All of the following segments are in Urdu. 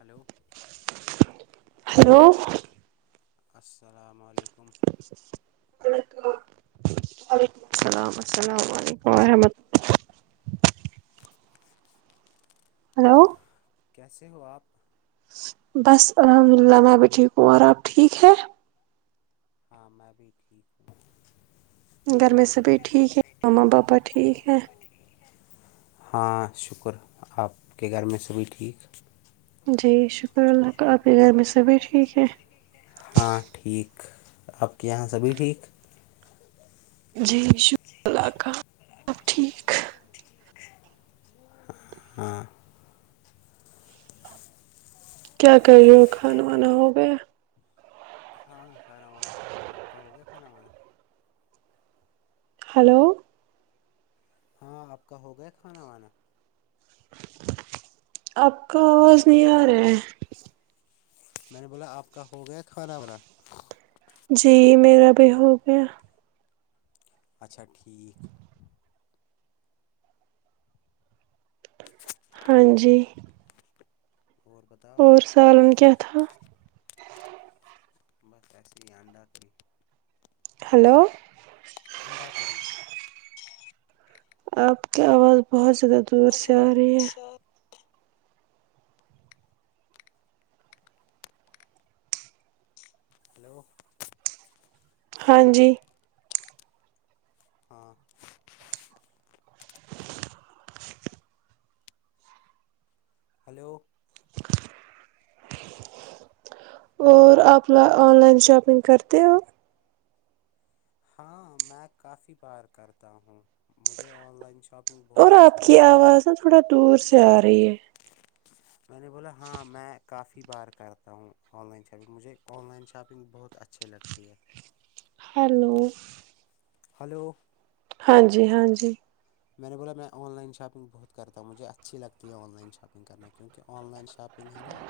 ہلو ہیلو السلام علیکم وعلیکم السلام السلام علیکم ورحمۃ اللہ ہلو کیسے ہو آپ بس الحمد اللہ میں بھی ٹھیک ہوں اور آپ ٹھیک ہے ہاں میں بھی ٹھیک ہوں گھر میں سبھی ٹھیک ہے ماما پاپا ٹھیک ہے ہاں شکر آپ کے گھر میں سبھی ٹھیک جی شکر اللہ کا آپ کے گھر میں سے بھی ٹھیک ہے ہاں ٹھیک آپ کے یہاں سبھی ٹھیک جی شک اللہ کا ملب ٹھیک ہاں کیا کری ہو کھانا وانا ہو گیا کھان کاا روانہ ہو گیا آپ کا ہو گیا کھانا کانا ہلو ہاں آپ کا ہو گیا کھانا وانا آپ کا آواز نہیں آ رہا ہے میں نے بولا آپ کا ہو گیا کھانا با جی میرا بھی ہو گیا اچھا ٹھیک ہاں جی اور بتا اور سالن کیا تھا بس ایسی ہی انانڈا تھی ہلو اننڈاکری آپ کی آواز بہت زیادہ دور سے آہی ہے ہیلو ہاں جی ہاں ہلو اور آپ آن لائن شاپنگ کرتے ہو ہاں میں کافی بار کرتا ہوں مجھے آن لائن شاپ اور آپ کی آواز نا تھوڑا دور سے آ رہی ہے میں نے بولا ہاں میں کافی بار کرتا ہوں آن لائن شاپنگ مجھے آن لائن شاپنگ بہت اچھی لگتی ہے ہیلو ہلو ہاں جی ہاں جی میں نے بولا میں آن لائن شاپنگ بہت کرتا ہوں مجھے اچھی لگتی ہے آن لائن شاپنگ کرنا کیونکہ آن لائن شاپنگ ہے نا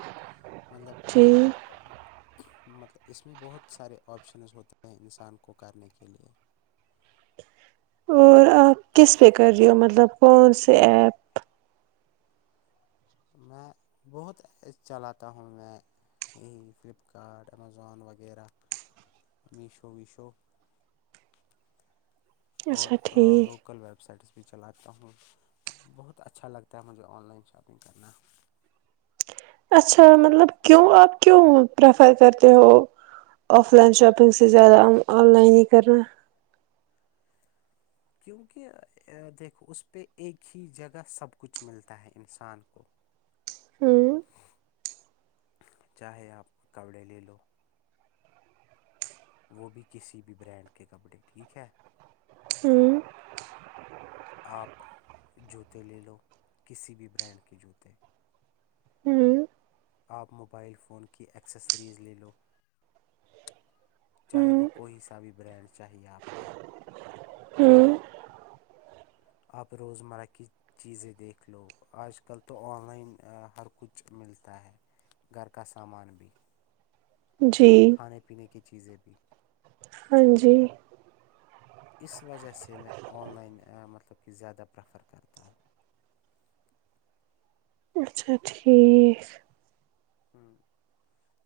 مطلب کہ ٹھیک مطلب اس میں بہت سارے آپشنز ہوتے ہیں انسان کو کرنے کے لیے اور آپ کس پہ کر رہی ہو مطلب کون سے ایپ میں بہت چلاتا ہوں میں یہی فلپ کارٹ امیزون وغیرہ میشو ویشو اور اچھا ٹھیک لوکل وب ویب سائٹس بھی چلاتا ہوں بہت اچھا لگتا ہے مجھے آن لائن شاپنگ کرنا اچھا مطلب کیوں آپ کیوں پریفر کرتے ہو آف لائن شاپنگ سے زیادہ آن لائن ہی کرنا کیونکہ دیکھو اس پہ ایک ہی جگہ سب کچھ ملتا ہے انسان کو [unintelligible] ہوں چاہے آپ کپڑے لے لو وہ بھی کسی بھی برانڈ کے کپڑے ٹھیک ہے ہوں آپ جوتے لے لو کسی بھی برانڈ کے جوتے ہوں آپ موبائل فون کی ایکسیسریز لے لو چاہے ہوں وہ کوئی سا بھی برانڈ چاہئے آپ کو ہوں آپ روزمرہ کی چیزیں دیکھ لو آج کل تو آن لائن ہر کچھ ملتا ہے گھر کا سامان بھی جی کھانے پینے کی چیزیں بھی ہاں جی اس وجہ سے میں آن لائن مطلب کہ زیادہ پریفر کرتا ہوں اچھا ٹھیک ہوں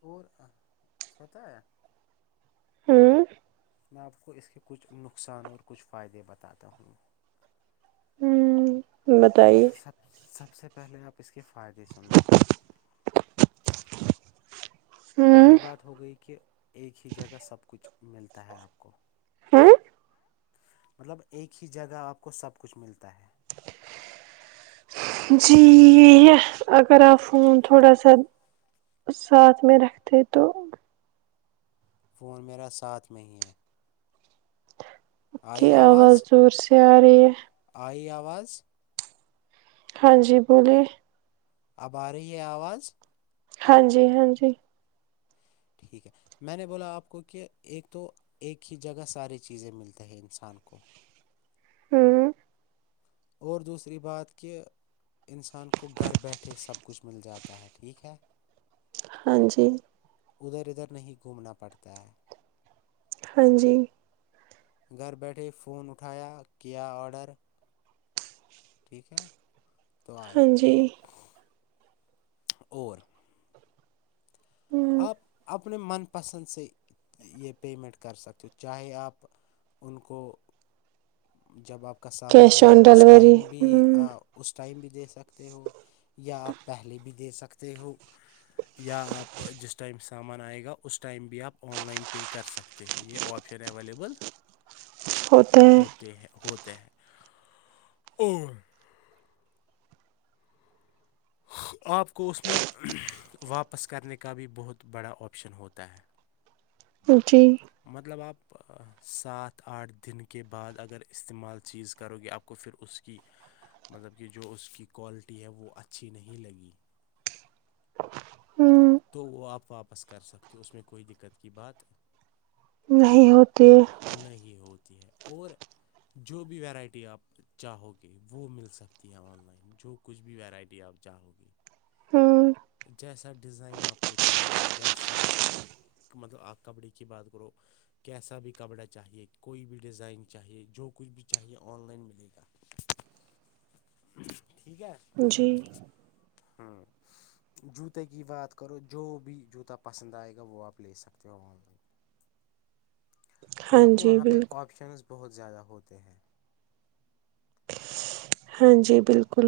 اور، ہوتا ہے- ہوں- میں آپ کو اس کے کچھ نقصان اور کچھ فائدے بتاتا ہوں- ہوں بتائیے? سب سب سے پہلے آپ اس کے فائدے سن لو- ہوں پہلی بات ہو گئی کہ ایک ہی جگہ سب کچھ ملتا ہے آپ کو- ہاں- مطلب ایک ہی جگہ آپ کو سب کچھ ملتا ہے- جی اگر آپ فون تھوڑا سا- ساتھ میں رکھتے تو فون میرا ساتھ میں ہی ہے- کی آواز دور سے آ رہی ہے? آئی آواز? ہاں جی بوولے- اب آ رہی ہے آواز? ہاں جی ہاں جی- ٹھیک ہے میں نے بولا آپ کو کہ ایک تو ایک ہی جگہ ساری چیزیں ملتے ہیں انسان کو- ہوں اور دوسری بات کہ- انسان کو گھر بیٹھے سب کچھ مل جاتا ہے ٹھیک ہے- ہاں جی- ادھر ادھر نہیں گھومنا پڑتا ہے- ہاں جی- گھر بیٹھے فون اٹھایا کیا آرڈر- ٹھیک ہے تو آئے ہاں گ ٹھیک جی ہے, اور- ہوں آپ اپنے من پسند سے یہ پیمنٹ کر سکتے ہو چاہے آپ- ان کو جب آپ سامعین کیش آئےگا آن یوز ڈیلیوری ٹائم بھی ہوں اس ٹائم بھی دے سکتے ہو- یا آپ پہلے بھی دے سکتے ہو یا آپ- جس ٹائم سامان آئے گا اس ٹائم بھی آپ آن لائن پے کر سکتے ہو یہ آپشن اویلیبل- [inaudible] ہوتے ہیں- ہیں ہوتا ہے، اور- آپ کو اس میں واپس کرنے کا بھی بہت بڑا آپشن ہوتا ہے- جی مطلب آپ سات آٹھ دن کے بعد اگر استعمال چیز کرو گے آپ- کو پھر اس کی مطلب کہ جو اس کی کوالٹی ہے وہ اچھی نہیں لگی- ہوں تو وہ آپ واپس کر سکتے ہو اس میں کوئی دقت کی بات- یہ ہوتے- نہیں ہوتی ہے اور جو بھی ورائٹی آپ چاہو گے وہ مل سکتی ہے آن لائن- جو کچھ بھی یرائٹی آپ چاہو گی- ہوں جیسا ڈیزائن آپ کو چاہیے جیسا- مطلب آپ کبڈی کی بات کرو- کیسا بھی کپڑا چاہیے کوئی بھی ڈیزائن چاہیے جو کچھ بھی چاہیے آن لائن ملے گا ٹھیک ہے جی ہمم جوتے کی بات کرو جو بھی جوتا پسند آئے گا وہ آپ لے سکتے ہو آن لائن ہاں مطلب کہ جی وہاں پہ بالکل آپشنز بہت زیادہ ہوتے ہیں ہاں جی بالکل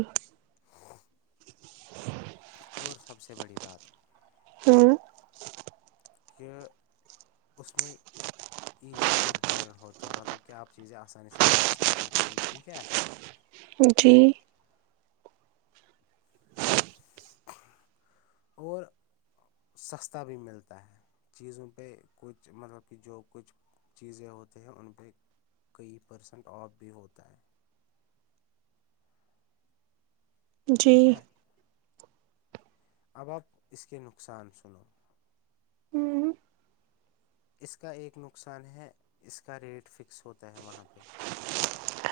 اور سب سے بڑی بات ہمم کہ اس میں ایزی ٹو ریٹرن ہوتا ہے مطلب کہ آپ چیزیں آسانی سے واپس کر سکتے ہو ٹھیک ہے جی اور سستا بھی ملتا ہے چیزوں پہ کچھ مطلب کہ جو کچھ چیزیں ہوتے ہیں ان پہ کئی پرسینٹ آف بھی ہوتا ہے جی ٹھیک ہے اب اب اس کے نقصان سنو ہمم اس کا ایک نقصان ہے اس کا ریٹ فکس ہوتا ہے وہاں پہ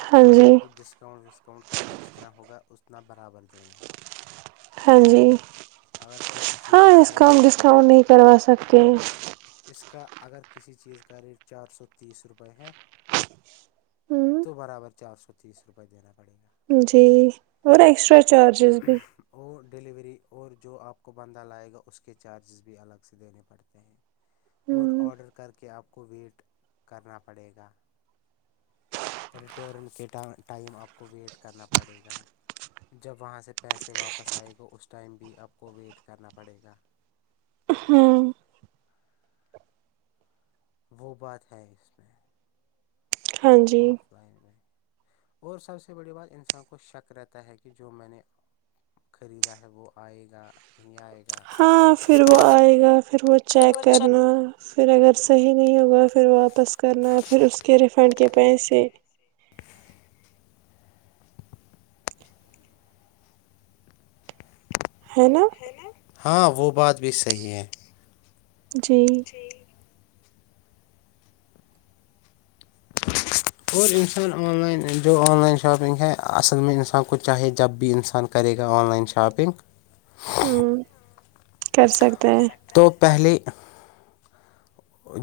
ہاں جی مطلب کہ ڈسکاؤنٹ وسکاؤنٹ کر کے جتنا ہوگا اتنا برابر دینا ہے ہاں جی اگر کسی چیز کا ریٹ کؤنٹ ڈسکاؤنٹ نہیں کروا سکتے ہیں اس کا اگر کسی چیز کا ریٹ چار سو تیس روپئے ہے تو ہ برابر چار سو تیس روپئے دینا پڑے گا جی اور ایکسٹرا چارجز بھی اور ڈلیوری اور جو آپ کو بندہ لائے گا اس کے چارجز بھی الگ سے دینے پڑتے اور آڈر کر کے آپ کو ویٹ کرنا پڑے گا ریٹرن کے ٹائم آپ کو ویٹ کرنا پڑے گا جب وہاں سے پیسے واپس آئے گا اس ٹائم بھی آپ کو ویٹ کرنا پڑے گا ہمم وہ بات ہے اس میں ہاں جی آف میں اور سب سے بڑی بات انسان کو شک رہتا ہے کہ جو میں نے خریدا ہے وہ آئے گا نہیں آئے گا ہاں پھر وہ آئے گا پھر وہ چیک کرنا پھر اگر صحیح نہیں ہوگا پھر واپس کرنا پھر اس کے ریفنڈ کے پیسے ہے نا ہاں وہ بات بھی صحیح ہے جی اور انسان آن لائن جو آن لائن شاپنگ ہے اصل میں انسان کو چاہے جب بھی انسان کرے گا آن لائن شاپنگ ہمم کر سکتے ہیں تو پہلے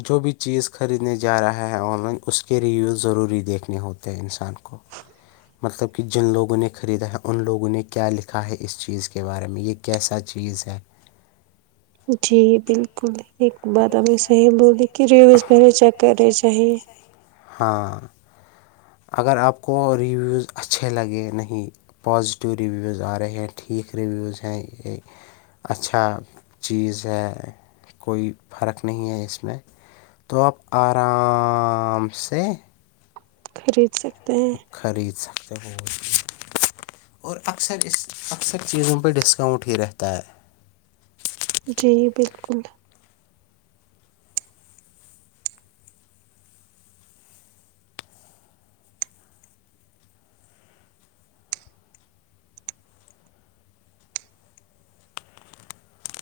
جو بھی چیز خریدنے جا رہا ہے آن لائن اس کے ریویو ضروری دیکھنے ہوتے ہیں انسان کو مطلب کہ جن لوگوں نے خریدا ہے ان لوگوں نے کیا لکھا ہے اس چیز کے بارے میں یہ کیسا چیز ہے جی بالکل ایک بات ابھی صحیح بولی کہ ریویوز پہلے چیک کرنے چاہیے ہاں اگر آپ کو ریویوز اچھے لگے نہیں پازیٹیو ریویوز آ رہے ہیں ٹھیک ریویوز ہیں یہ اچھا چیز ہے کوئی فرق نہیں ہے اس میں تو آپ آرام سے خرید سکتے ہیں خرید سکتے ہ اور اکثر اس اکثر چیزوں پہ ڈسکاؤنٹ ہی رہتا ہے جی بالکل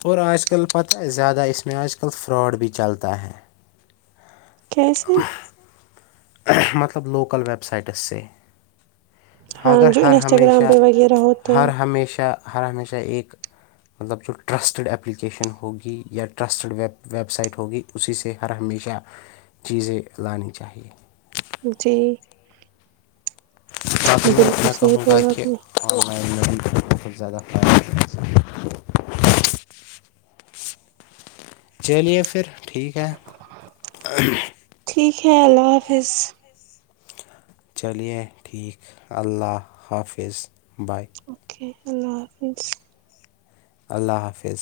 اور آج کل پت زیادہ اس میں آج کل فراڈ بھی چلتا ہے کیسے مطلب لوکل ویب سائٹس سے ہاں اگر جو ہر انسٹاگرام ہمیشہ پہ وغیرہ ہوتے ہر ہیں ہمیشہ ہر ہمیشہ ایک مطلب جو ٹرسٹڈ اپلیکیشن ہوگی یا ٹرسٹڈ ویب ویب سائٹ ہوگی اسی سے ہر ہمیشہ چیزیں لانی چاہیے جی میں بالکل میں صحیح کہوں گا بولا آپ کہ نے آن لائن میںنگ بہت زیادہ فائدق چلیے پھر ٹھیک ہے ٹھیک ہے اللہ حافظ چلیے ٹھیک اللہ حافظ بائے اوکے اللہ حافظ اللہ حافظ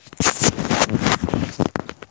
السلام علیکم محترم بھائی جان آپ کو